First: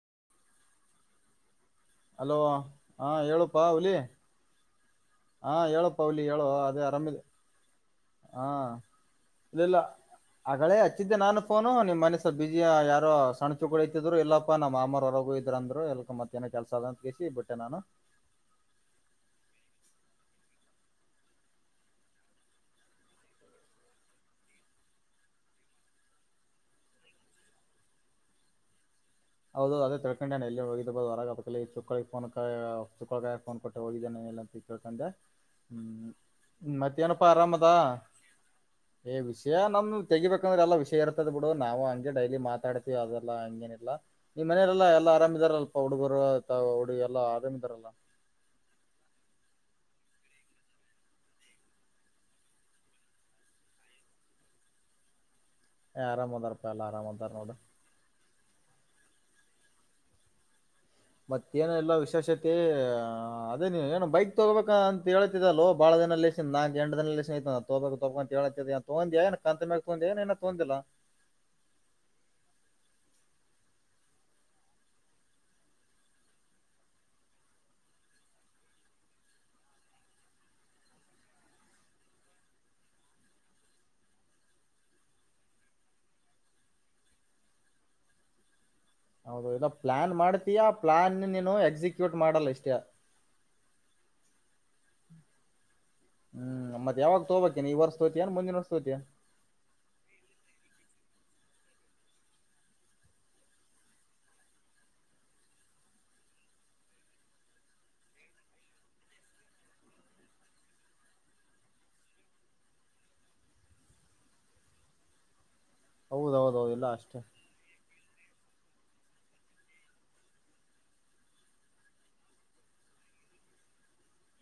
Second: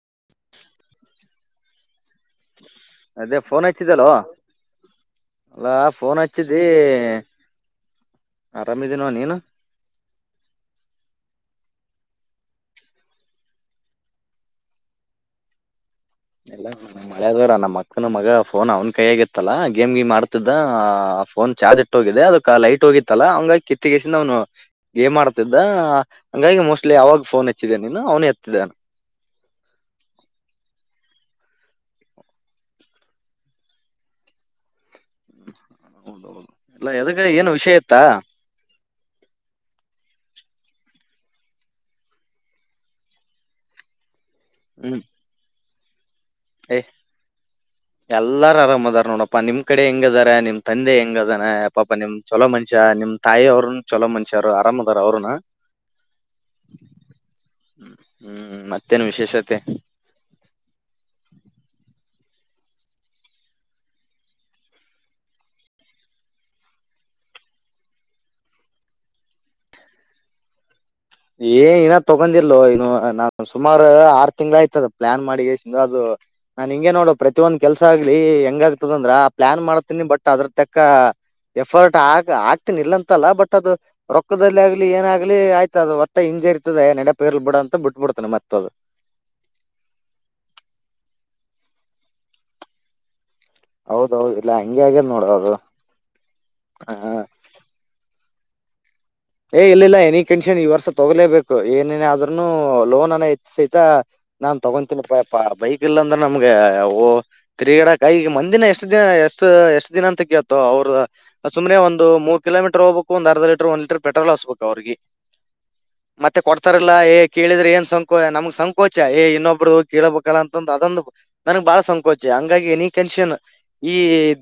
[inaudible] hello ಹಾ ಅದೇ ಹೇಳಪ್ಪಾ ಫೋನ್ ಹಲಿ ಹಚ್ಚಿದಲ್ಲೋ ಹಾ ಅಲ್ಲಾ ೋನ್ಚ್ಚದ ಅದೇ ಆರಾಮಿದೆ ಹಾ ಇಲ್ಲಲ್ಲ ಅಗಳೇ ಹಚ್ಚಿದ್ದೆ ನಾನು ಫೋನು ನಿಮ್ ಮನಸ ಬಿಜಿಯ ಯಾರೋ ಸಣ್ಚುಕಳತಿದ್ರು ಇಲ್ಲಪ್ಪಾ ನಮ್ಮ ಅಮ್ಮ ಹೊರಗು ಇದ್ರ ಅಂದ್ರು ಎ ಎಲ್ಲ ಮಳದವರ ನಮ್ಮ ಮಕ್ಕನ ಮಗ ಫೋನ್ ಅವ್ನ್ ಕೈ ಆಗತ್ತ ಾ ಗೇಮ್ ಗ ಮಾಡ್ತಿದ್ದ ಫೋನ್ ಚಾರ್ಜ್ ಇಟ್ಟ ಹೋಗಿದೆ ಅದಕ್ಕೆ ಲೈಟ್ ಹೋಗಿತ್ತಲ್ಲ ಅವಂಗ ಕಿತ್ತಗೆಸ ಅವ್ನು ಏಮ್ ಮಾಡಡ್ತಿದ್ದ ಹಂಗಾಗಿ ಮೋಸ್ಟ್ಲಿ ಯಾವಾಗ ಫೋನ್ ಹಚ್ಚಿದ್ದ ನೀನು ಅವನ ಹತ್ತಿದ್ದಾನ ಹೌದು ಅದೇ ತಿಳ್ಕೊಂಡ ನಾನು ಎಲ್ಲಿ ಹೋಗಿರ್ಬೋದು ಹೊರಾಗ ಅದ ಚುಕ್ಕಳ ಫೋ ಚುಕ್ಕಳಾಯ ಫೋನ್ ಕೊಟ್ಟ ಹೋಗಿದ್ದೇಾನನೆ ಳ್ಕಂಡೆ ಹ್ಮ್ ಹೌದೌದು ಇಲ್ಲ ಎದಕ್ಕೆ ಮತ್ತೆೇನಪ್ಪ ಏನು ಆರಾಮದಾ ವಿಷಯ ಇತ್ತಾ ಏ ವಿಷಯ ನಮ್ದು ತೆಿಬೇಕಂದ್ರೆ ಎಲ್ಲಾ ವಿಷಯ ಇರ್ತದ ಬಿಡು ನಾವು ಹಂಗೆ ಡೈಲಿ ಮಾತಾಡ್ತಿೀವಿ ಅದಲ್ಲಾ ಹಂಗೇನಿಲ್ಲಾ ಈ ಮನೆಯಲ್ಲ ಹ್ಮ್ ಎಲ್ಲ ಆರಾಮ ಇದಿದ್ದಾರೆ ಅಲ್ಪ ಹುಡುಗರು ತಾವ್ ಏ ಹುಡುಗಿ ಎಲ್ಲಾ ಆರಾಮಿದಾರಲ್ಲ ಎಲ್ಲಾರ ಆರಾಮದಾರ್ ನೋಡಪ್ಪಾ ನಿಮ್ ಕಡೆ ಹೆಂಗ ಅದಾರೆ ನಿಮ್ ತಂದೆ ಹೆಂಗ ಅದಾನ ಪಾಪ ನಿಮ್ ಚಲೋ ಮನುಷ್ಯ ನಿಮ್ ತಾಯಿ ಅವ್ರ ಚಲೋ ಮನುಷ್ಯ ಅವರು ರಾಮದಾರ ಅವರುನ ಹ ಆರಾಮ ಅದ ರ ಪಲ್ಲ ಆರಾಮ ಅದ ನೋಡ ಇ ಸತೆ ಮತ್ತೇನೆಲ್ಲ ವಿಶೇಷತೆ ಹ ಅದೇ ನೀ ಏನು ಬೈಕ್ ತಗೋಬೇಕ ಅಂತೇತಿದ್ದ ಅಲ್ೋ ಬಾಳ ದಿನಲ್ಲಸ ನಾಕ್ ಎಟ ದಿನಲ್ಲಐ ತಗೋಬೇಕು ತಗ ತೋಂದಿಯಾ ಕಂತ ಮಾಗ ತೊಂದಿಯಏನ ತೋಂದಿಲ್ಲ ಏ ನ ತೊಗೊಂಡಿಲ್ಲೋ ಇನ್ನು ನಾನ್ ಸುಮಾರು ಆರು ತಿಂಗ್ಗಳ ಆಯ್ತದ ಪ್ಲಾನ್ ಮಾಡಿಿಂದದು ನಾನ್ ಹಿಂಗಗೆ ನೋಡು ಪ್ರತಿಿಯೊಂದ್ ಕೆಲ್ಸ ಆಗ್ಲಿ ಹೆಂಗ ಆಗ್ತದಂದ್ರ ಆ ಪ್ಲಾನ್ ಮಾಡ್ತೀನಿ ಬಟ್ ಅದ್ರ ತಕ್ಕ ಎಫರ್ಟ್ ಆಗ್ ಆಗ್ತನ ಇಲ್ಲ ಅಂತಲ್ಲ ಬಟ್ ಅದು ರೊಕ್ಕದಲ್ಲಿ ಆಗ್ಲಿ ಏನಾಗ್ಲಿ ಆಯ್ತ ಅದು ಮತ್ತ ಹಿಂಜ ಇರ್ತದ ನಡೆ ಪೇರ್ಲ್ ಬಿಡ ಅಂತ ಬಿಟ್ಬ ಬಿಡ್ತಾನೆ ಮತ್ತ ಅದು ಹೌದು ಇದ ಪ್ಲಾನ್ ಮಾಡ್ತೀಯಾ ಆ ಪ್ಲಾನ್ ನೀನು ಎಕ್ಸಿಕ್ಯೂಟ್ ಮಾಡಲ್ಲ ಇಷ್ಟೇ ಹೌದೌದು ಇಲ್ಲ ಹಂಗೆ ಹಾಗೇ ನೋಡೋದು ಹ್ಮ್ ಮತ್ತೆ ಯಾವಾಗ ತಗೋಬೇಕೇಿ ಈವರ್ ಸತೋತಿಯ ಅಾನನ್ ಮುಂದಿನ ವರ್ತೋತಿಯ ಏ ಇಲ್ಲ ಇಲ್ಲ ಎನಿ ಕಂಡೀಷನ್ ಈ ವರ್ಷ ತಗಲೇಬೇಕು ಏನೇನ ಆದ್ೂನು ಲೋನ್ ಅನ್ನ ಹೆಚ್ಚ ಸಹಿತ ನಾನ್ ತಗೊತೀನಪ್ಪಾ ಬೈಕ್ ಇಲ್ಲ ಅಂದ್ರೆ ನಮ್ಗೆ ಓ ತಿರಿಗಿಡ ಕಾಯ ಮಂದಿನ ಎಷ್ಟ್ ದಿನ ಎಷ್ಟು ಎಷ್ಟ್ ದಿನ ಅಂತ ಕೇತೋ ಅವ್ರ ಸುಮನೆ ಒಂದು ಮೂರು ಕಿಲೋಮೀಟರ್ ಹೋಗ್ಬೇಕು ಒಂದ ಅರ್ಧ ಲೀಟರ್ ಒಂದು ಲೀಟರ್ ಪೆಟ್ರೋಲ್ ಹಸ್ಬೇಕು ಅವ್ರಿಗೆ ಮತ್ತೆ ಹೌದೌದೌದು ಇಲ್ಲ ಕೊಡ್ತಾರಲ್ಲ ಅಷ್ಟೇ ಕೇಳಿದ್ರೆ ಏನ್ ನಮ್ಗ್ ಸಂಕೋಚ ಏ ಇನ್ನೊಬ್ರು ಕೇಳಬೇಕಲ್ಲ ಅಂತಂದು ಅದೊಂದು ನನಗ್ ಬಾಳ ಸಂಕೋಚ ಹಂಗಾಗಿ ನೀ ಮನುಷ್ಯನ್ ಈ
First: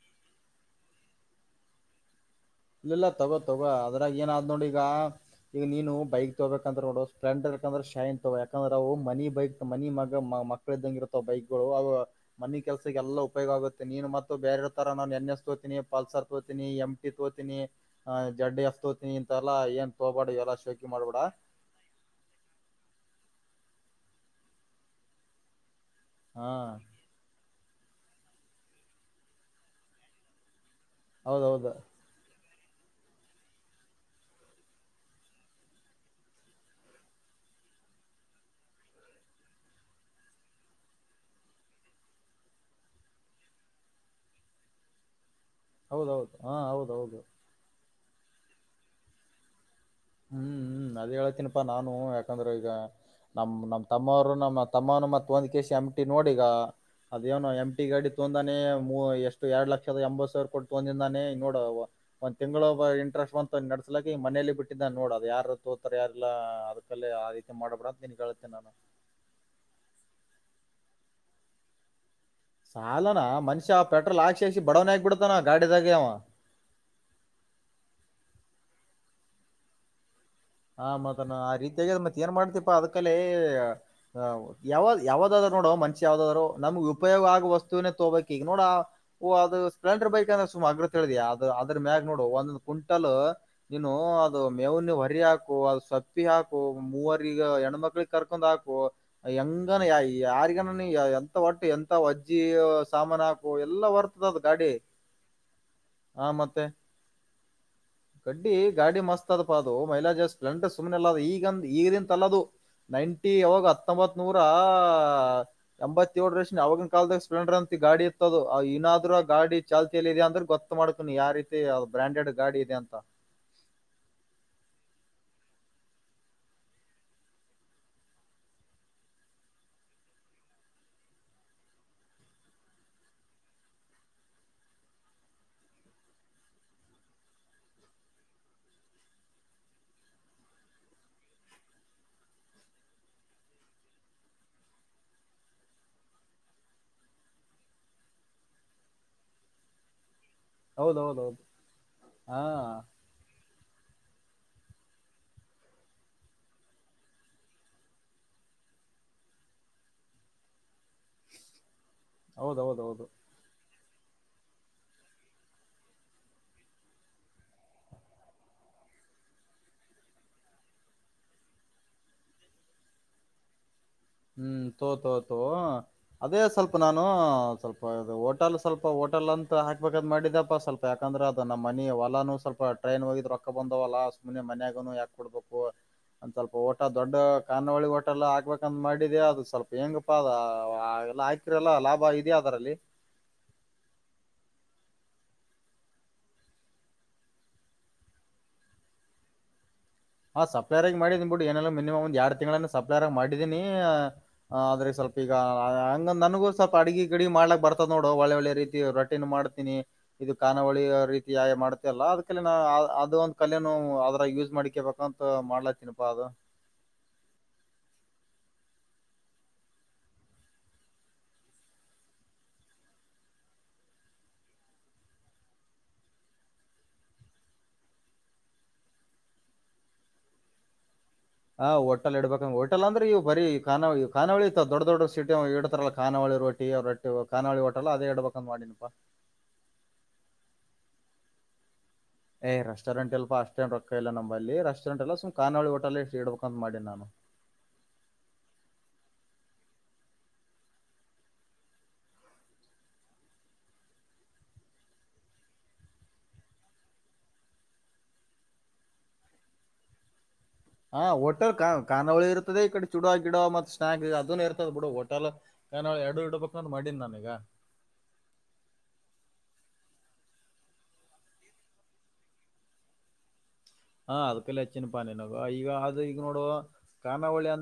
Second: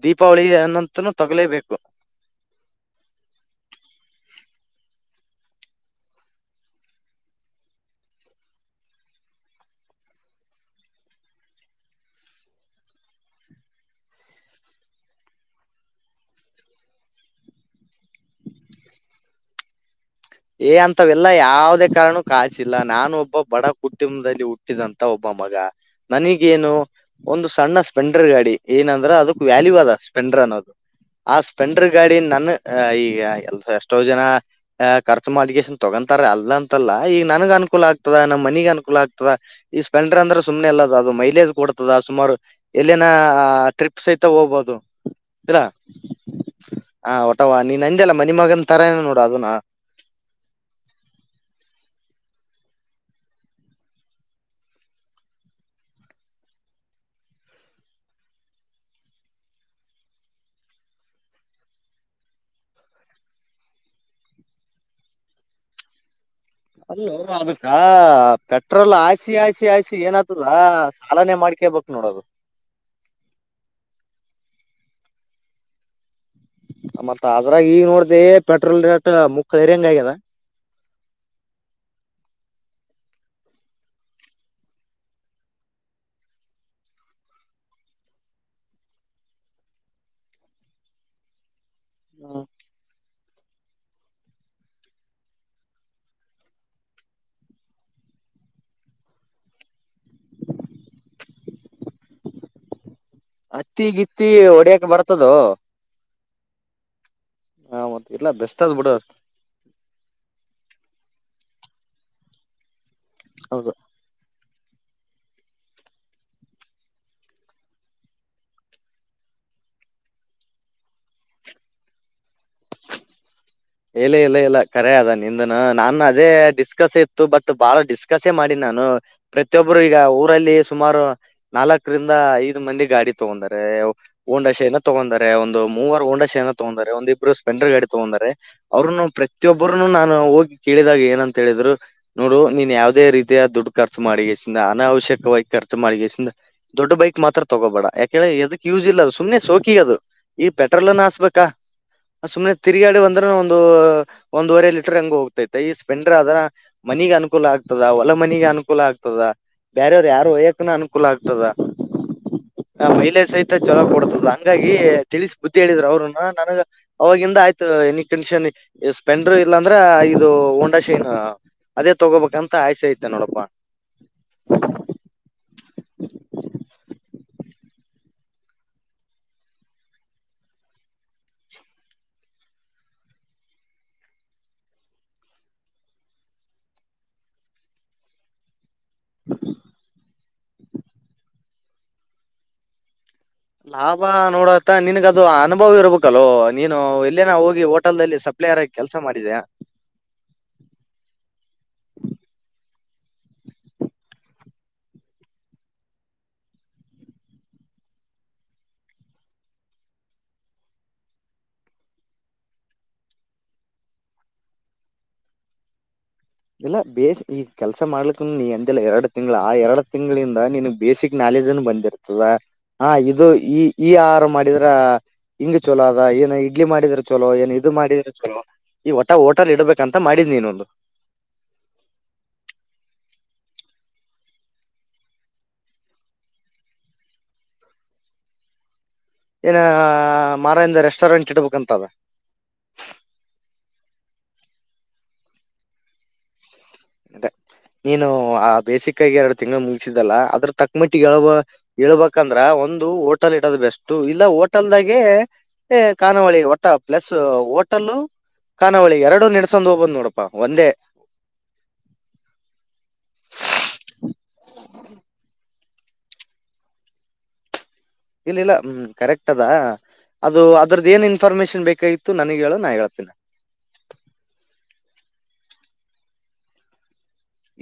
ದೀಪಾವಳಿ ಅನ್ನಂತನು ತಗಲೇಬೇಕು ಇಲ್ಲ ಇಲ್ಲ ತಗೋ ತಗೋ ಅದ್ರಾಗ ಏನಾದ್ ನೋಡಿ ಈಗ ಈಗ ನೀನು ಬೈಕ್ ತಗೋಬೇಕಂತ್ರ ನೋಡು ಸ್ಪ್ಲೆಂಡರ್ ಯಾಕಂದ್ರೆ ಶೈನ್ ತ ಯಾಕಂದ್ರೆ ಅವು ಮನಿ ಬೈಕ್ ಮನಿ ಮಗ ಮಕ್ಕಳ ಇದ್ದಂಗ ಇರುತಾವ ಬೈಕ್ಗಳು ಮನ ಕೆಲ್ಸಕ್ಕೆ ಎಲ್ಲ ಉಪಯೋಗ ಆುತ್ತೆ ನೀನು ಮತ್ತುತ್ತ ಬೇರೆ ತರ ನಾನು ಎನ್ ಎಸ್ೋತೀನಿ ಪಲ್ಸರ್ ತೋತೀನಿ ಎಂ ಿ ತೋ ತಿನ್ನೀ ಆ ಜಡ್ಡಿ ಎಸ್ತೋತನಿ ಇಂತವಲ್ಲ ಏನ್ ತೋಬಾಡ ಎಲ್ಲ ಏ ಶೋಕಿ ಮಾಡ್ಬೇಡ ಅಂತವೆಲ್ಲಾ ಯಾವ್ದೆ ಕಾರಣ ಕಾಸಿಲ್ಲ ನಾನು ಕ್ ಬಡ ಕುಟುಂಬದಲ್ಲಿ ಹುಟ್ಟಿದಂತ ಒಬ್ಬ ಮಗ ಹಾ ನನಗೇನು ಒಂದು ಸಣ್ಣ ಸ್ಪೆಂಡರ್ ಗಾಡಿ ಏನಂದ್ರ ಅದಕ್ ವ್ಯಾಲ್ಯೂ ಅದ ಸ್ಪೆಂಡರ್ ಅನ್ನೋದು ಆ ಹೌದೌದು ಸ್ಪೆಂಡರ್ ಗಾಡಿ ನನ್ನ ಆ ಈಗ ಎಲ್ಲಾ ಎಷ್ಟೋ ಜನ ಆ ಖರ್ಚು ಮೋಡಿಗೇಷನ್ ತಗೊಂತಾರೆ ಅಲ್ಲ ಅಂತಲ್ಲ ಈಗ ನನ್ಗ್ ಅನುಕೂಲ ಆಗ್ತದ ನಮ್ ಮನಿಗೆ ಅನುಕೂಲ ಆಗ್ತದ ಈ ಸ್ಪೆಂಡ ಸ್ಪೆಂಡರ್ ಅಂದ್ರೆ ಸುಮ್ನೆ ಅಲ್ಲ ಅದು ಮೈಲೇಜ್ ಕೊಡ್ತದ ಸುಮಾರು ಎಲ್ಲಿನ ಆ ಟ್ರಿಪ್ ಸಹಿತ ಹೋಗ್ಬಹದು ಇರಾ ಹೌದೌದು ಹಾ ಹ ಹೌದೌದು ಹೊಟವಾ ನೀನ್ ಅಂದ್ಯಲ್ಲ ಮನಿ ಮಗನ್ ತರನ ನೋಡ ಅದುನ್ನಾ ಹ್ಮ್ ಹ್ಮ್ ಅದೇ ಹೇಳತೀನಪ್ಪಾ ನಾನು ಯಾಕಂದ್ರೆ ಈಗ ನಮ್ ನಮ್ ತಮ್ಮವರು ನಮ್ ತಮ್ಮನು ಮತ್ ಒಂದ್ ಕೆಸಿ ಎಮಟಿ ನೋಡಿ ಈಗ ಅದೇ ಅವ್ನ್ ಎಂಮ್ಟಿ ಗಾಡಿ ತೊಂದಾನೆ ಮೂ ಎಷ್ಟು ಎರಡ್ ಲಕ್ಷದ ಎಂಬತ್ ಸಾವಿರ ಕೊಟ್ಟು ತೊಂದಿಂದಾನೆ ನೋಡ ಓ ಒಂದ್ ತಿಂಗಳುಬ್ ಇಂಟ್ರೆಸ್ಟ್ ಬಂತು ನಡ್ಸಲಾಕಿ ಮನೇಲಿ ಬಿಟ್ಟಿದ್ದ ನೋಡ್ ಅದು ಯಾರು ತೋಗೊತ್ತಾರ್ ಯಾರ ಯಾರಿಲ್ಲಾ ಅಲ್ಲ ಅದಕಲ್ಲೇ ಅವ ಆ ರೀತಿ ಅದಕ್ಕ ಮಾಡಬೇಡ ಆ ಅಂತ ನಿನ್ಗ್ ಹೇಳ್ತೇನಿ ನಾನು ಪೆಟ್ರೋಲ್ ಹಾಕ್ಸಿ ಹಾಕ್ಸಿ ಹಾಕ್ಸಿ ಏನಾದ ಇಲ್ಲಾ ಸಾಲನೆೇ ಮಾಡ್ಕ್ಯಾಬಕು ನೋಡ್ ಅದು ಸಾಲನಾ ಮನ್ಷ್ಯ ಪೆಟ್ರೋಲ್ ಹಾಕ್ಸಿ ಹಾಕ್ಸಿ ಬಡೋವ್ನೆ ಆಗಿ ಬಿಡ್ತಾನ ಗಾಡಿದಾಗೆ ಅವ ಮತ್ತ ಅದ್ರಾಗೆ ಈಗ ನೋಡ್ತಿ ಪೆಟ್ರೋಲ್ ರೇಟ್ ಮುಕ್ಲರಿ ಹಂಗ್ ಆಗ್ಯದ ಹ ಮತನಾ ಅದಿಕ್ಯಗೆ ಅದುನ್ನ್ ಮತ್ ಏನ್ ಮಾಡ್ತಿಪಾ ಅದಕಲ್ಲೇ ಯಾವ್ ಯಾವಾಗ್ ಯಾವದಾದ ನೋಡ್ ನೋಡು ಮನ್ಷ್ಯ ಆದೋರು ನಮ್ಗ್ ಉಪಯೋಗ ಆಗುವ ವಸ್ತುನೇ ತೋಗೊ ಬೇಕ್ ಈಗ ನೋಡಾ ಓ ಅದು ಸ್ಪ್ಲೆಂಡರ್ ಬೈಕ್ ಅಂದ್ರೆ ಸುಮಾರ ಹೋಗ್ಲುತ್ತಳ್ದ್ಯ ಯಾವ್ದು ಅದ್ರ ಮ್ಯಾಗ್ ನೋಡು ಒಂದು ಕ್ವಿಂಟಲ್ ನೀನು ಅದು ಮೇವನ್ನು ಹೊರಿ ಹಾಕ್ ಓ ಅದು ಸಪ್ಪಿ ಹಾಕು ಮೂವರಿಗ ಹೆಣ್ಮಕ್ಳಿಗ್ ಕರ್ಕೊಂಡ್ ಹಾಕು ಹೆಂಗನ ಯಾಯ್ ಯಾ ಈಗ ನಾನು ಎಂತ ಒಟ್ಟು ಎಂತ ವಜ್ಜಿ ಸಾಮಾನ್ ಹಾಕು ಎಲ್ಲ ಹತ್ತಿ ಗಿತ್ತಿ ಹೊರ್ತದ್ ಗಾಡಿ ಹೊಡ್ಯಕ್ ಬರ್ತದೋ ಹಾ ಮತ್ತೆ ಹ ಮತ್ತ ಇಲ್ಲ ಗಡ್ಡಿ ಬೆಸ್ಟ್ ಅದ್ ಬಿಡು ಗಾಡಿ ಮಸ್ತ್ ಅದ್ ಪಾ ಅದು ಮೈಲಾಾಜ್ ಎಷ್ಟ್ ಶನ್ಟ ಸುಮ್ನೆ ಎಲ್ಲ ಅದ್ ಈಗನ್ ಈಗಂತಲ್ಲದು ನೈಂಟಿ ಹೌದು ಅವಾಗ ಹತ್ತೊಂಬತ್ ನೂರಾ ಹಾ ಎಂಬತ್ತೋಳ್ ವರ್ಷ ಅವವಾಗಿನ್ ಕಾಲದಾಗ ಸ್ಪ್ಲೆಂಡರ್ ಅಂತ ಗಾಡಿ ಇತ್ತದು ಆ ಇನ್ನಾದ್ರೂ ಆ ಗಾಡಿ ಚಾಲ್ತಿಿಯಲ್ಲಿದೆ ಅಂದ್ರೆ ಗೊತ್ತ ಮಾಡ್ಕನಿ ಯಾವ ರೀತಿ ಅದು ಬ್ರಾಂಡೆಡ್ ಗಾಡಿ ಇದೆ ಅಂತ ಮ್ಚ್ಚ್ ಇಲ್ಲ ಇಲ್ಲ ಇಲ್ಲ ಕರೆ ಅದ ನಿಂದ್ನೂ ನಾನು ಅದೇ ಡಿಸ್ಕಸ್ ಇತ್ತು ಬಟ್ ಬಾಳ ಡಿಸ್ಕಸ್ಸೇ ಮಾಡಿನ್ ನಾ ನಾನು ಪ್ರತಿಯೊಬ್ಬರು ಈಗ ಊರಲ್ಲಿ ಸುಮಾರು ನಾಲ್ಕರಿಂದ ಐದು ಮಂದಿ ಗಾಡಿ ತಗೊಂಡರೆ ಓಂಡಾಶೆ ಇಂದ ತಗೊಂದಾರೆ ಒಂದು ಮೂವರು ಓಂಡಾಶೆ ಇಂದ ತಗೊಂದಾರೆ ಒಂದಿಬ್ರು ಸ್ಪೆಲ್ನಡರ್ ಗಾಡಿ ತಗೊಂದಾರೆ ಅವರುನು ಪ್ರತಿಯೊಬ್ಬರುನು ನಾನು ಹೋಗಿ ಕೇಳಿದಾಗ ಏನಂತ ಹೇಳಿದ್ರು ನೋಡು ನೀನ್ ಯಾವದೇ ರೀತಿಯ ದುಡ್ ದುಡ್ಡ ಖರ್ಚು ಮಾಡಿ ಸುಮ್ನೇ ಅನಾವಶ್ಯಕ ವಾಗಿ ಖರ್ಚು ಮಾಡಿ ಸುಮ್ನೆ ದೊಡ್ಡ ಬೈಕ್ ಮಾತ್ರ ತಗೋಬೇಡ ಯಾಕ ಹೇಳ್ದ್ರೆ ಎದಕ್ಕೆ ಯೂವ್ಸ್ ಇಲ್ಲ ಅದು ಸುಮ್ನೆ ಸೋಕಿಗ್ ಅದು ಈ ಪೆಟ್ರೋಲುನ್ನಾ ಹೌದೌದೌದು ಹಾಕ್ಸಬೇಕಾ ಹಾ ಸುಮ್ನೆ ತಿರ್ಗಾಡಿ ಬಂದ್ರು ಒಂದ್ ಒಂದೂವರೆ ಲೀಟರ್ ಹಂಗ ಹೋಗ್ತತೆ ಈ ಸ್ಪೆಂಡರ್ ಅದ ಮನೀಗ್ ಅನುಕೂಲ ಆಗ್ತದ ಹೊಲ ಮನಿಗೆ ಅನುಕೂ ಕೂಲ ಆಗ್ತದ ಬೇರೆಯವ್ರು ಯಾರು ಹಯ್ಯಕುನ ಅನುಕೂಲ ಆಗ್ತದ ಹೌದೌದೌದು ಮಹಿಲೆ ಸಹಿತ ಚಲೋ ಕೊಡತದ ಹಂಗಾಗಿ ತಿಳಿಸಿ್ ಬುದ್ಧಿ ಹೇಳಿದ್ರರು ಅವ್ರನ್ನ ನನಗ ಅವಾಗಿಂದ ಆಯ್ತು ನಿನ್ ಟೆಂಕ್ಷನ್ ಸ್ಪೆಂಡರ್ ಇಲ್ಲಾ ಅಂದ್ರ ಇದು ಹೊಂಡಾ ಶೈನ್ ಅದೇ ತಗೋಬೇಕಂತ ಆಸೆ ಐತೆ ನೋಡಪ್ಪಾ ಹ್ಮ್ ತೋಗೊ ತೋಗೊ ತೋಗೋ ಅದೇ ಸ್ವಲ್ಪ ನಾನು ಸ್ವಲ್ಪ ಓ ಹೋಟೆಲ್ ಸ್ವಲ್ಪ ಹೊಟಲ್ ಅಂತ ಹಾಕ್ಬೇಕಾದ್ ಮಾಡಿದಪ್ಪ ಸ್ವಲ್ಪ ಯಾಕಂದ್ರೆ ಅದು ನಮ್ಮ ಮನಿ ಒಲಾನು ಸ್ವಲ್ಪ ಟ್ರೈನ್ ಹೋಗಿದ್ರ ರೊಕ್ಕ ರೊಕ್ಕ ಬಂದವಲ್ಲಾ ಸುಮ್ಮನೆ ಮನ್ಯಾಗುನು ಯಾಕ್ ಕೊಡ್ಬಕು ಒಂದ ಸ್ವಲ್ಪ ಹೋಟೆಲ್ ದೊಡ್ಡ ಖಾನಾವಳಿ ಹೋಟೆಲ್ ಹಾಕ್ಬಕಂತ ಮಾಡಿ ಅದು ಸ್ವಲ್ಪ ಹೆಂಗಪ್ಪ ಅದು ಆ ಆ ಎಲ್ಲ ಹಾಕಿರಲ್ಲ ಲಾಭ ಇದೆಯಾ ಅದರಲ್ಲಿ ಲಾಭ ನೋಡತ್ತ ನಿನ್ಗದು ಅನುಭವ ಇರ್ಬೇಕಲ್ಲೋ ನೀನು ಎಲ್ಲೇನ ಹೋಗಿ ಹೋಟೆಲ್ ಅಲ್ಲಿ ಸಪ್ ಪ್ಲೇರಾಗಿ ಕೆಲಸ ಮಾಡಿದ್ಯಾ ಹ ಸಪ್ಲೈರ್ ಆಗಿ ಮಾಡಿದನಿ ಬಿಡ್ಡು ಏನೆಲ್ಲ ಮಿನಿಮಮ್ ಒಂದ್ ಎರಡ್ ತಿಂಗಳನ್ನ ಸಪ್ಲೇರ ಮಾಡಿದೀನಿ್ ಆದ್ರೆ ಸ್ವಲ್ಪ ಈಗ ಹಂಗ ನನಗೂ ಸ್ವಲ್ಪ ಅಡ್ಗಿ ಗಿಡ್ಗಿ ಮಾಡ್ಲಕ್ ಬರ್ತದ ನೋಡು ಒಳ್ಳೆ ಒಳ್ಳೆ ರೀತಿ ರೊಟ್ಟಿನು ಮಾಡ್ತೀನಿ ಇದು ಕಾನಾವಳಿ ರೀತಿ ಆೆ ಮಾಡುತೆಲ್ಲ ಅದಿಕೆಲ್ಲ ನಾ ಅದು ಒಂದ ಕಲೆನು ಆದ್ರಾಗ್ ಯೂಸ್ ಮಾಡ್ಕ್ಯಬೇಕ್ ಮತ್ತ ಮಾಡ್ಲಾಕತ್ತಿನಪ್ಪಾ ಅದು ಇಲ್ಲ ಬೇ ಈ ಕೆಲ್ಸ ಮಾಡ್ಲಿಕ್ಕ ನೀ ಅಂದಿಲ್ಲ ಎರಡ್ ತಿಂ್ ಆ ಎರಡ್ ತಿಂಗಳಿಂದ ನಿನ್ಗ್ ಬೇಸಿಕ್ ಎ ಜನ ಬಂದಿರ್ತವ ಹಾ ಇದು ಈ ಈ ಆಹಾರ ಮಾಡಿದ್ರ ಹಿಂಗ ಚಲೋ ಅದ ಏನು ಇಡ್ಲಿ ಮಾಡಿದ್ರ ಚಲೋ ಏನ್ ಇದು ಮಾಡಿದ್ರರು ಚಲೋ ಈ ಒಟಾ ಹೋಟಲ್ ಇಡ್ಬೇಕಂತ ಮಾಡಿದ್ ನೀನೊಂದು ಹಾ ಹೋಟಲ್ ಇಡಬೇಕಂಗ ಹೋಟಲ್ ಅಂದ್ರೆ ಇವು ಬೀ ಕಾನಿ ಕಾವಳಿ ಇ ದೊಡ್ ದೊಡ್ ಸೀಟ ಇಡ್ತಾರಲ್ಲ ಕಾನಾವಳಿ ರೋಿ ಅವ್ರ ರೊಟ್ಟಿ ಕಾನಾವಳಿೋಟಲ್ಲ ಅದೇ ಇಡಬೇಕಂದ ಮಾಡಿನನಪ್ಪಾ ಏನ ಮಾರಾಯಂದ ರೆಸ್ಟೋರೆಂಟ್ ಇಡ್ಬೇಕುಂತದ ಏ್ ರೆಸ್ಟೋಂಟ್ಲ್ ಅಷ್ಟೇ ರೊಕ್ಕ ಇಲ್ಲ ನಂಬಲ್ಲಿ ರೆಸ್ಟರೆಂಟ್ ಎಲ್ಲ ಸು್ ಕಳ ಹೋಟೆ ಎ ಇಡ್ಬೇಕು ಅ ನೀನು ಆ ಬೇಸಿಕ್ಾಗಿ ಎರಡು ತಿಂಗಳು ಮುಗ ಲ್ಲ ಅದ್ರ ತಕ್ ಮಿಟ್ಟಿಗೆಬ ಹೇಳ್ಬೇಕಂದ್ರೆ ಒಂದು ಹೋಟೆಲ್ ಇಡೋದು ಬೆಸ್ಟ್ ಇಲ್ಲ ಹೋಟೆಲ್ದಾಗ ಗೆ ಕಖಾನಾವಳಿ ಒಟ್ಟ ಪ್ಲಸ್ ಹೋಟಲ್ಲ ಕಾನೋಳಿ ಎರಡು ನಡ್ಸೊಂಡ್ ಹೋಗಬ್ ನೋಡಪ್ಪ ಒಂದೇ ಹಾ ಹೋಟಲ್ ಕ ಕಾನಾವಳಿ ಇರ್ತದೆ ಈ ಕಡೆ ಚೂಡ ಗಿಡ ಮತ್ ಸ್ನಾಕ್ ಅದೂ ಇರ್ತದ ಬಿಡು ಹೋಟೆಲ್ ಕಾನಳ ಎರಡು ಇಡಬೇಕ ಮಾಡಿ ಎನ್ನ ಮೆಗ ಇಲ್ಲ ಇಲ್ಲ ಹ್ಮ್ ಕರೆಕ್ಟ್ ಅದಾ ಅದು ಅದ್ರದ ಏನ್ ಇನ್ಫಾರ್ಮೇಶನ್ ಬೇಕಾಗಿತ್ತು ನನಗ್ ಹೇಳ ನಾ ಹೇಳ್ತೇನ ಹಾ ಅದಕಲ್ಲ ಹೆಚ್ಚನ್ ಪಾನೆನಗ ಈಗ ಅದು ಈಗ ನೋಡುುವ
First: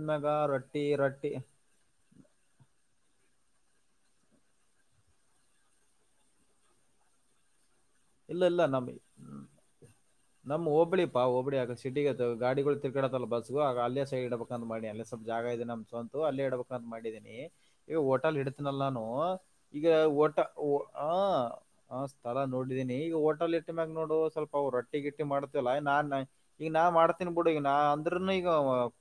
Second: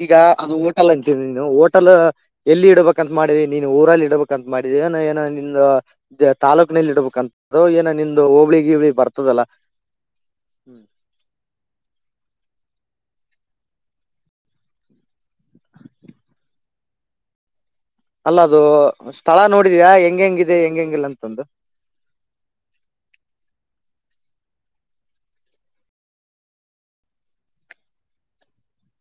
ಈಗ ಅದು ಹೋಟೆಲ್ ಅಂತಿ ನೀ ಹೋಟಲ್ ಎಲ್ಲಿ ಇಡ್ಬೇಕ ಂತ ಮಾಡೀಿ ನೀನ್ ಊರಲ್ಲಿ ಇಡ್ಬೇಕಂತ ಮಾಡಿದಿ ಏನ ನಿ ತಾಲೂಕಿನಲ್ಲಿ ಇಡಬೇಕಂತ ಏ ಇಲ್ಲ ಇಲ್ಲ ನಮ ಹ್ಮ್ ನಮ್ ಹಬ್ಬಳಿ ಪಾ ಹಬ್ಬಳಿ ಯಾಕ ಸಿಟಿಗೆ ಗಾಡಿಗಳು ತೆ ಡಲ್ಲ ಬಸ್ಗು ಆಗ ಅಲ್ಲೇ ಸೈಡ್ ಇಡಬೇಕ ಅಂತ ಮಾಡಿ ಅೇ ಸ್ವಲ್ಪ ಜಾಗ ಇದೆ ನಮ್ ಸ್ವಂತು ಅಲ್ಲೇ ಇಡಬೇಕಂತ ಮಾಡಿದೀನಿ ಈಗ ಹಓಟಲ್ ಅಲ್ಲ ಅದು ಇಡತನಲ್ ನಾನು ಸ್ಥಳ ಈಗ ನೋಡಿದ್ಯಾ ಹೆಂಗ್ ಓಟ ಹೆಂಗಿದೆ ಹೆಂಗ್ ಹೆಂಗಿಲ್ಲ ಅಂತಂದು ಆ ಸ್ಥಳ ನೋಡಿ ಈಗ ಹೋಟೆಲ್ ಇಟ್ಟ ಮ್ಯಾಗ ನೋಡು ಸ್ವಲ್ಪ ರಟ್ಟಿಗಿಟ್ಟಿ ಮಾಡ್ತವಲ್ಲ ನಾ ಈಗ ನಾ ಮಾಡ್ತೀನ್ ಬಿಡು ಈಗ ನಾ ಅಂದ್ರನ ಈಗ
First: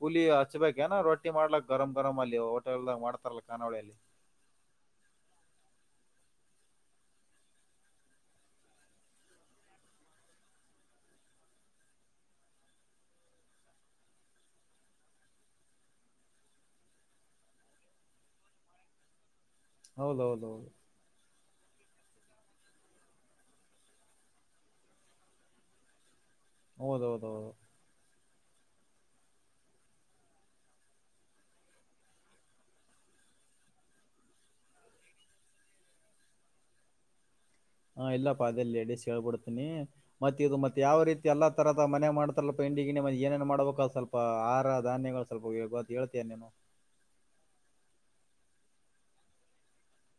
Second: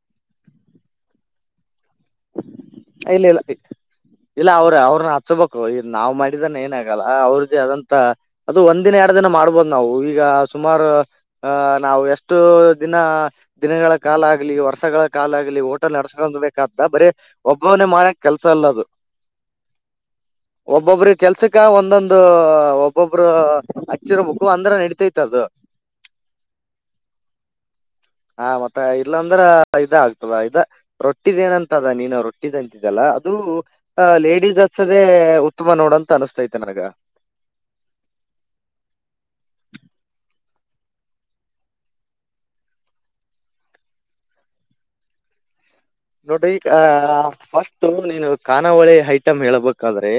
ಕೂಲಿ ಹಚ್ಬೇಕಏನ ರೋಟ್ಟಿ ಮಾಡ್ಲಕ್ ಗರಂ ಗರಮ್ ಅಲ್ಲಿ ಹೋಟೆಲ್ದಾಗ ಇಲ್ಲ ಇಲ್ಲ ಮಾಡ್ತಾರಲ್ಲ ಖಾನಾವಳಿಯಲ್ಲಿ ಇಲ್ಲ ಅವ್ರ ಅವ್ರನ್ನ ಹಚ್ಚಬಕ್ ನಾ್ ಮಾಡಿದನ್ನ ಏನ ಆಗಲ್ಲ ಅವ್ರದ್ದ ಅದಂತ ಅದು ಒಂದ ದಿನ ಎರಡ್ ದಿನ ಮಾಡ್ಬೋದು ನಾವು ಈಗ ಸುಮಾರು ಅ ನಾವು ಎಷ್ಟು ದಿನ ದಿನಗಳ ಕಾಲ ಆಾಗಲಿ ವರ್ಷಗಳ ಕಾಲ ಆಗ್ಲಿ ಲ್ಲಿ ಓಟ ನಡೆಸ್ಕೊ ಬ್ದ ಬರೀ ಒಬ್ಬವನೇ ಮಾಡಕ್ ಕೆಲ್ಸ ಅಲ್ಲ ಅದು ಹೌದುೌಲೌ ಈಗ ಒಂದೊಂದು ಒಬ್ಬೊಬ್ರು ಹಚ್ಚಿರ ಮುಖು ಅಂದ್ರ ನಡಿತೈತ್ ಅದು ಹೌದೌದ ಹೌದು ಹಾ ಮತ್ತ ಇಲ್ಲಾ ಅಂದ್ರ ಇದ ಆಗ್ತದ ಇದ ರೊಟ್ಟಿದಏನಂತದ ನೀನು ರೊಟ್ಟಿದ್ ಅಂತಿದ್ದಲ್ಲ ಅದು ಅ ಲೇಡೀ ಹಸದೆ ಉತ್ತಮ ನೋಡ ಅಂತ ಅನಿಸತೈತೆ ನನಗ ಹಾ ಇಲ್ಲಪ್ಪಾ ಅದೆಲ್ಲಿ ಎಡಿಸಸ್ ಹೇಳ್ಬಿಡ್ತೀನಿ ಮತ್ತೆ ಇದು ಮತ್ತತ್ ಯಾವ ರೀತಿ ಎಲ್ಲಾ ತರದ ಮನೆ ಮಾಡ್ತಲ್ಲ ತಿಂಡಿಗಿನ ಮ ಏೇಏ ಮಾಡಬೇಕ ಅದು ಸ್ವಲ್ಪ ಆಾರ ಧಾನ್ಗಳು ಸ್ವಲ್ಪ ಹೇಳ್ತೀಯ ನೀನು ನೋಡ್ರಿ ಆಹ ಫಸ್ಟ್ು ನೀನು ಖಾನಾವಳಿ ಐಟಮ್ ಹೇಳ್ಬೇಕಾದ್ರೆ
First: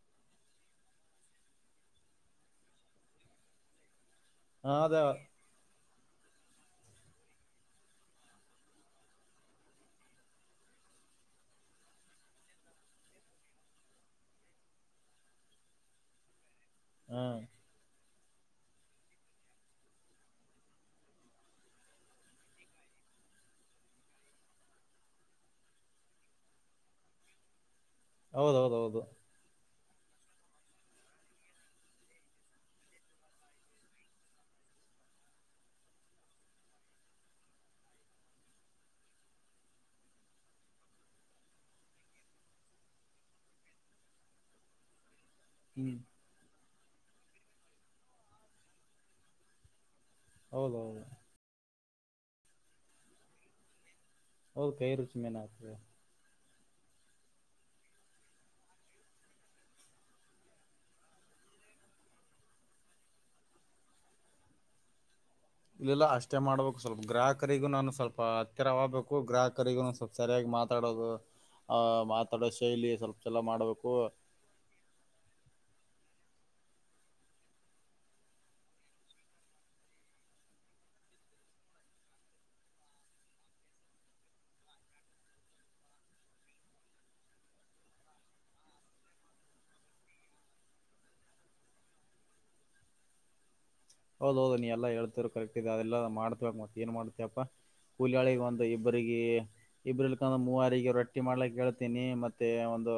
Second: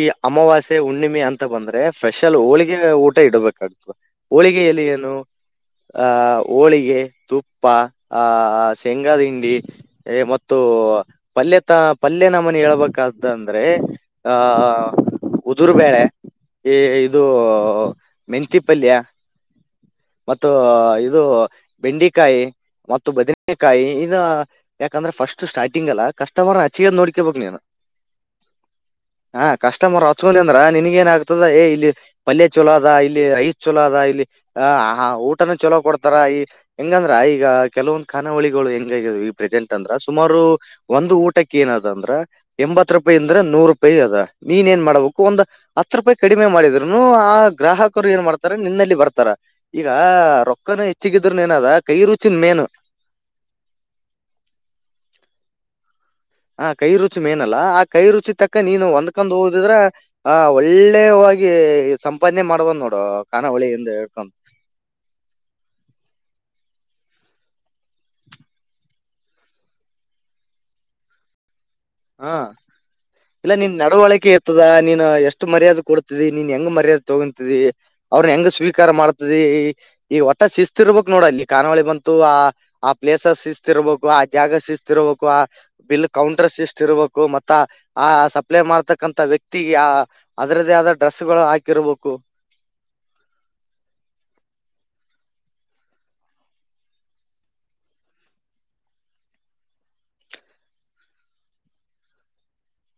ಈ ಅಮವಾಸ್ಯ ಹುಣ್ಣಿಮೆ ಅಂತ ಬಂದ್ರೆ ಸ್ೆಷಲ್ ಹೋಳಿಗೆ ಊಟ ಇಡ್ಬೇಕಾಗತತ್ತು ಹ ಹೋಳಿಗೆಯಲ್ಲಿ ಅದ ಏನು ಆ ಹೋಳಿಗೆ ತುಪ್ಪ ಆಹ ಶೆಂಗಾದಂಡ ಪಲ್ ಪಲ್ನ ಮನ ಹೇಳ್ಬೇಕ ಅಂದ್ರೆ ಹ ಹ ಉದುರ್ಬೇಳೆ ಈ ಹ ಇದು ಮೆಂತಿಪಲ್ಯ ಮ ಇದು ಬೆಂಡಿಕಾಯಿ ಮ ಬದನೆಕಾಯಿ ಈಗ ಯಾಕಂದ್ರೆ ಫಸ್ಟ್ ಸ್ಟಾರ್ಟಿಂಗ್ ಅಲ್ಲ ಕಷ್ಟವರ್ ಹಚ್ಚಗದ್ ನೋಡ್ಕೇಬಬೇಕಕ್ ನೀನ್ ಹೌದೌದ ಹೌದು ಕಸ್ಟಮರ್ ಹಚ್ಕೊಂಡ ಅಂದ್ರ ನಿನ್ಗ ಏನ್ ಆಗ್ತದ ಏ ಇಲ್ಲಿ ಪಲ್ಯ ಚಲ ಅದ ಇಲ್ಲಿ ರೈಸ್ ಚಲೋ ಅದ ಇಲ್ಲಿ ಹ ಆ ಹಾ ಊಟನ ಚೊಲೋ ಕೊಡ್ತಾರ ಈ ಹೆಂಗಂದ್ರ ಈಗ ಕೆಲವೊಂದು್ ಕನಾವಳಿಗಳು ಹೆಂಗ ಈ ಪ್ರ ಎ ಅಂದ್ರ ಸುಮಾರು ಒಂದು ಊಟಕ್ಕೆ ಏನದ ಅಂದ್ರ ಎಂಬತ್ ರೂಪಾಯಿ ಅಂದ್ರೆ ನೂರು ರೂಪಾಯಿ ಅದ ನೀನ್ ಏನ್ ಮಾಡ್ಬೇಕು ಒಂದ್ ಹತ್ ಹ್ಮ್ ರೂಪಾಯಿ ಕಡಿಮೆ ಮಾಡಿದ್ರುನು ಆ ಗ್ರಾಹಕರು ಏನ್ ಮಾಡ್ತಾರ ನಿನ್ನಲ್ಲಿ ಬರ್ತಾರ ಈಗ ರೊಕ್ಕನ ಹೌದೌದು ಹೆಚ್ಚಿಗಿದ್ರಏನದ ಕೈ ರುಚನ್ ಮೇನು ಓ ಕೈರುಚಿ ಮ ಅೆ ಹ ಕೈ ರುಚಿ ಮೇನಲ್ಲಾ ಆ ಕೈ ರುಚಿ ತಕ್ಕ ನೀನು ಒಂದ್ಕೊಂಡ್ ಹಓದಿದ್ರ ಆ ಒಳ್ಳೆ ಹಾಗಾಗಿ ಸಂಪಾದನೆ ಮಾಡ್ಬದು್ ನೋಡು ಕಖಾನಾವಳಿಿಂದ ಹೇಳ್ಕ ಇಲ್ಲಲ್ಲ ಅಷ್ಟೇ ಮಾಡ್ಬೇಕು ಸ್ವಲ್ಪ ಗ್ರಾಹಕರಿಗೂ ನಾನು ಸ್ವಲ್ಪ ಹತ್ತಿರವಾಗ್ಬೇಕು ಗ್ರಾಹಕರಿಗೂ ಸ್ವಲ್ ಸರಿಯಗ್ಬೇಕು ಮಾತಾಡೋದು ಆ ಹಾ ಮಾತಾಡೋ ಶೈಲಿ ಸ್ವಲ್ಪ ಎಲ್ಲ ಇಲ್ಲ ನಿನ್ ಮಾಡ್ಬೇಕು ನಡವಳಿಕೆ ಇರ್ತದ ನೀನು ಎಷ್ಟು ಮರ್ಯಾದೆ ಕೊಡ್ತ ನೀನ್ ಹೆಂಗ ಮರ್ಯಾದೆ ತಗೊತಿ ಅವ್ರನ್ನ ಹೆಂಗ ಸ್ವೀಕಾರ ಮಾಡ್ತದೆ ಈ ಒಟ ಶಿಸ್ತಿರ್ಬೇಕ ನೋಡ ಅಲ್ಲಿ ಕಾನಾವಳಿ ಬಂತು ಆ ಆ ಪ್ಲೇಸ್ ಶಿಸ್ತಿರ್ಬೇಕು ಆ ಜಾಗ ಶಿಸ್ತಿರ್ಬೇಕು ಆ ಬಿಲ್ ಕೌಂಟರ್ ಸಿಸ್ಟ್ ಇರ್ಬೇಕು ಮತ್ತ ಆ ಸಪ್ಲೈ ಮಾಡ್ತಕ್ಕಂಂತ ವ್ಯಕ್ತಿ ಅದರದೇ ಆದ ಡ್ರೆಸ್ ಗಳು ಹಾಕಿ ಮಕ್ಕು ಹೌದ್ ಹೌದು ನೀ ಎಲ್ಲ ಹೇಳ್ತೀರರು ಕರೆಕ್ಟ್ ಇದೆ ಅದೆಲ್ಲ ಮಾಡ್ತಬೇಕಕ್ ಮತ್ತತ್ ಏನ್ ಮಾಡ್ತಯಪ್ಪಾ ಹುಲಿಯಾಳಿಿಗೆ ಒಂದು ಇಬ್ಬ್ರಗ ಇಬ್ರಕ ಮೂವಾರಿಗೆ ರೊಟ್ಟಿ ಮಾಡ್ಲಕ್ ಹೇಳ್ತೀನಿ ಮತ್ತೆ ಒ ಒಂದು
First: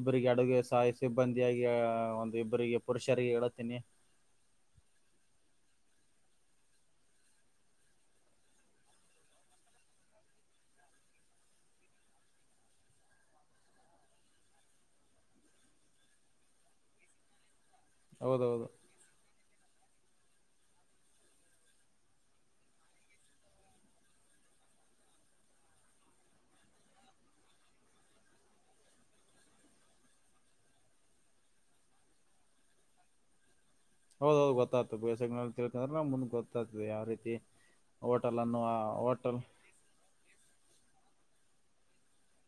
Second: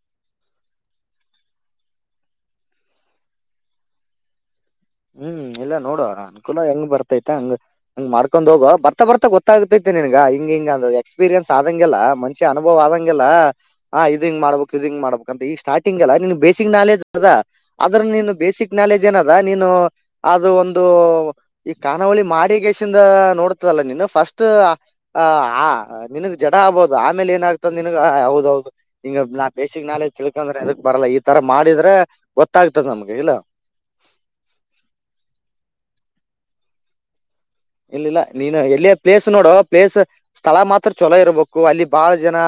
ಇಬ್ಬರಿಗೆ ಅಡುಗೆ ಸಹಾಯಿ ಸಿಬ್ಬಂದಿಯಾಗಿ ಒಂದು ಇಬ್ಬ್ರರಿಗೆ ಪುರುಷರಿಗೆ ಹೇಳತೀನಿ [inaudible] ಹ್ಮ್ ಇಲ್ಲ ನೋಡುವ ಅನುಕೂಲ ಹೆಂಗ್ ಬರ್ತೈತೆ ಹಂಗ ಹಂಗ್ ಮಾಡ್ಕೊಂಡ್ ಹೋಗೋ ಬರ್ತಾ ಬರ್ತ ಗೊತ್ತಾಗತೈತೆ ನಿನ್ಗೆ ಹಿಂಗ ಹಿಂಗ ಅಂದ್ರ ಎಕ್ಸ್ೀರಿಯನ್ಸ್ ಆದಂಗಗೆಿಲ್ಲಾ ಮಂಿ ಅನುಭವ ಆದಂಗಗೆಿಲ್ಲಾ ಇದ್ ಹಿಂಗ ಮಾಡ್ಬೇಕು ಇದಿಂಗ ಮಾಡ್ ಈ ಸ್ಟಾರ್ಟಂಗ್ಲ್ಲ ಬೇಿಕ್ ನಾಲೆಜ್ ಅದ ಅದ್ರ ನಿ ಹೌದೌದು ಬೇಸಕ್ ನಾಲೆಜ್ ಏನದ ನೀನು ಅದು ಒಂದು ಈ ಕಾನಾವಳಿ ಮಾಡಗೇಸಿಂದ ನೋಡ್ತದಲ್ಲ ನೀನು ಫಸ್ಟ್ ನಿನಗ್ ಜಡ ಆಗ್ಬಹದು ಆಮೇಲೆ ಏನಾಗಗ್ತ ನಿನ ಹೌದೌದು ಹ ನಾ ಬೇಸಿಕ್ ನಾಲೆಜ್ ತಿಳ್ಕಂದ್ರೆ ಎದಕ್ ಬರಲ್ಲ ಈ ತರ ಮಾಡಿದ್ರೆ ಗೊತ್ತಾಗ್ತದೆ ನಮ್ಗೆ ಇಲ್ಲ ಹೌದೌದು ಗೊತ್ತ್ತ ಬೇಸ ತಿಳ್ಕೊಂಡ್ರೆ ನಮ್ ಮುಂದ ಗೊತ್ತಾಗ್ತದೆ ಯಾವ ರೀತಿ ಇಲ್ಲಿ ಇಲ್ಲ ಹೋಟೆಲ್ ನೀನು ಅನ್ನು ಎಲ್ಲಿ ಪ್ಲೇಸ್ ಹೋಟೆಲ್ ನೋಡುವ ಪ್ಲೇಸ್ ಸ್ಥಳ ಮಾತ್ರ ಚಛಲೋ ಇರ್ಬೇಕು ಅಲ್ಲಿ ಬಹಳ ಜನ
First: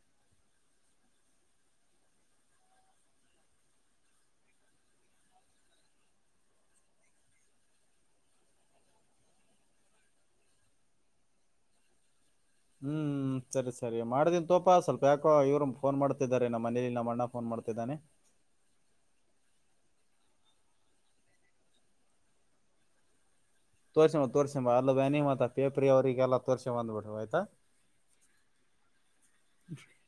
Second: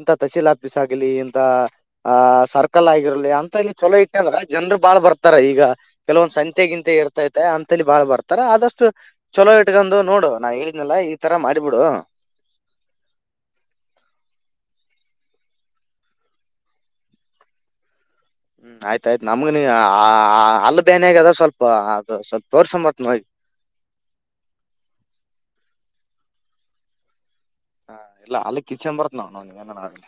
ಇಂತ ತಹಸೀಲ್ ಆಫೀಸ್ ಆಗಲಿ ಇಂತ ಅ ಸರ್ಕಲ್ ಆಗ ಿರಲಿ ಅಂತ ಇಲ್ಲಿ ಚಲೋ ಇಟ್ಟಂದ್ರ ಜನರು ಬಾಳ್ ಬರ್ತಾರೆ ಈಗ ಕೆಲವೊಂದ್ ಸಂತೆ ಗಿಂತ ಇರ್ತೈತೆ ಅಂತಲ್ಲಿ ಬಾಳ್ ಬರ್ತಾರ ಆದಷ್ಟು ಚೊಲೋ ಇಟ್ಕೊಂಡು ನೋಡು ನಾವ್ ಹೇಳಿದನಲ್ಲ ಈ ತರ ಮಾಡಿಬಿಡು ಹ್ಮ್ ಹ್ಮ ಸರಿ ಸರಿ ಮಾಡ್ದನ್ ತೋಪ ಸ್ವಲ್ಪ ಯಾಕೋ ಇವ್ ಫೋನ್ ಮಾಡ್ತಿದ್ದಾರೆ ನಮ್ಮ ಮನೇಲಿ ನಮ್ಮ ಅಣ್ಣ ಫೋನ್ ಮಾಡ್ತಿದ್ದಾನೆ ಹ್ಮ್ ಆಯ್ತ ಆಯ್ತು ನಮ್ಗ ನೀ ಅಲ್ಲಿ ಬೇನೆಾಗ ಅದ ಸ್ವಲ್ಪ ಅದು ಸ್ವಲ್ಪ ತೋರ್ಸಂಬತ್ ನೋ ತೋರ್ಸಂಬ ತೋರ್ರಿಸಂಬ ಅಲ್ಲ ಬನ ಮತ್ತ ಪೇಪ್ರರಿ ಅವರಿಗೆಲ್ಲ ತೋರಿಸ್ ಬಂದಬಟ್ಟು ಆಯ್ತಾ ಹಾ ಇಲ್ಲ ಅಲ್ಲಿ ಕಿಚನ್ ಬರತ್ ನಾವನ್ ಏನಿಲ್ಲ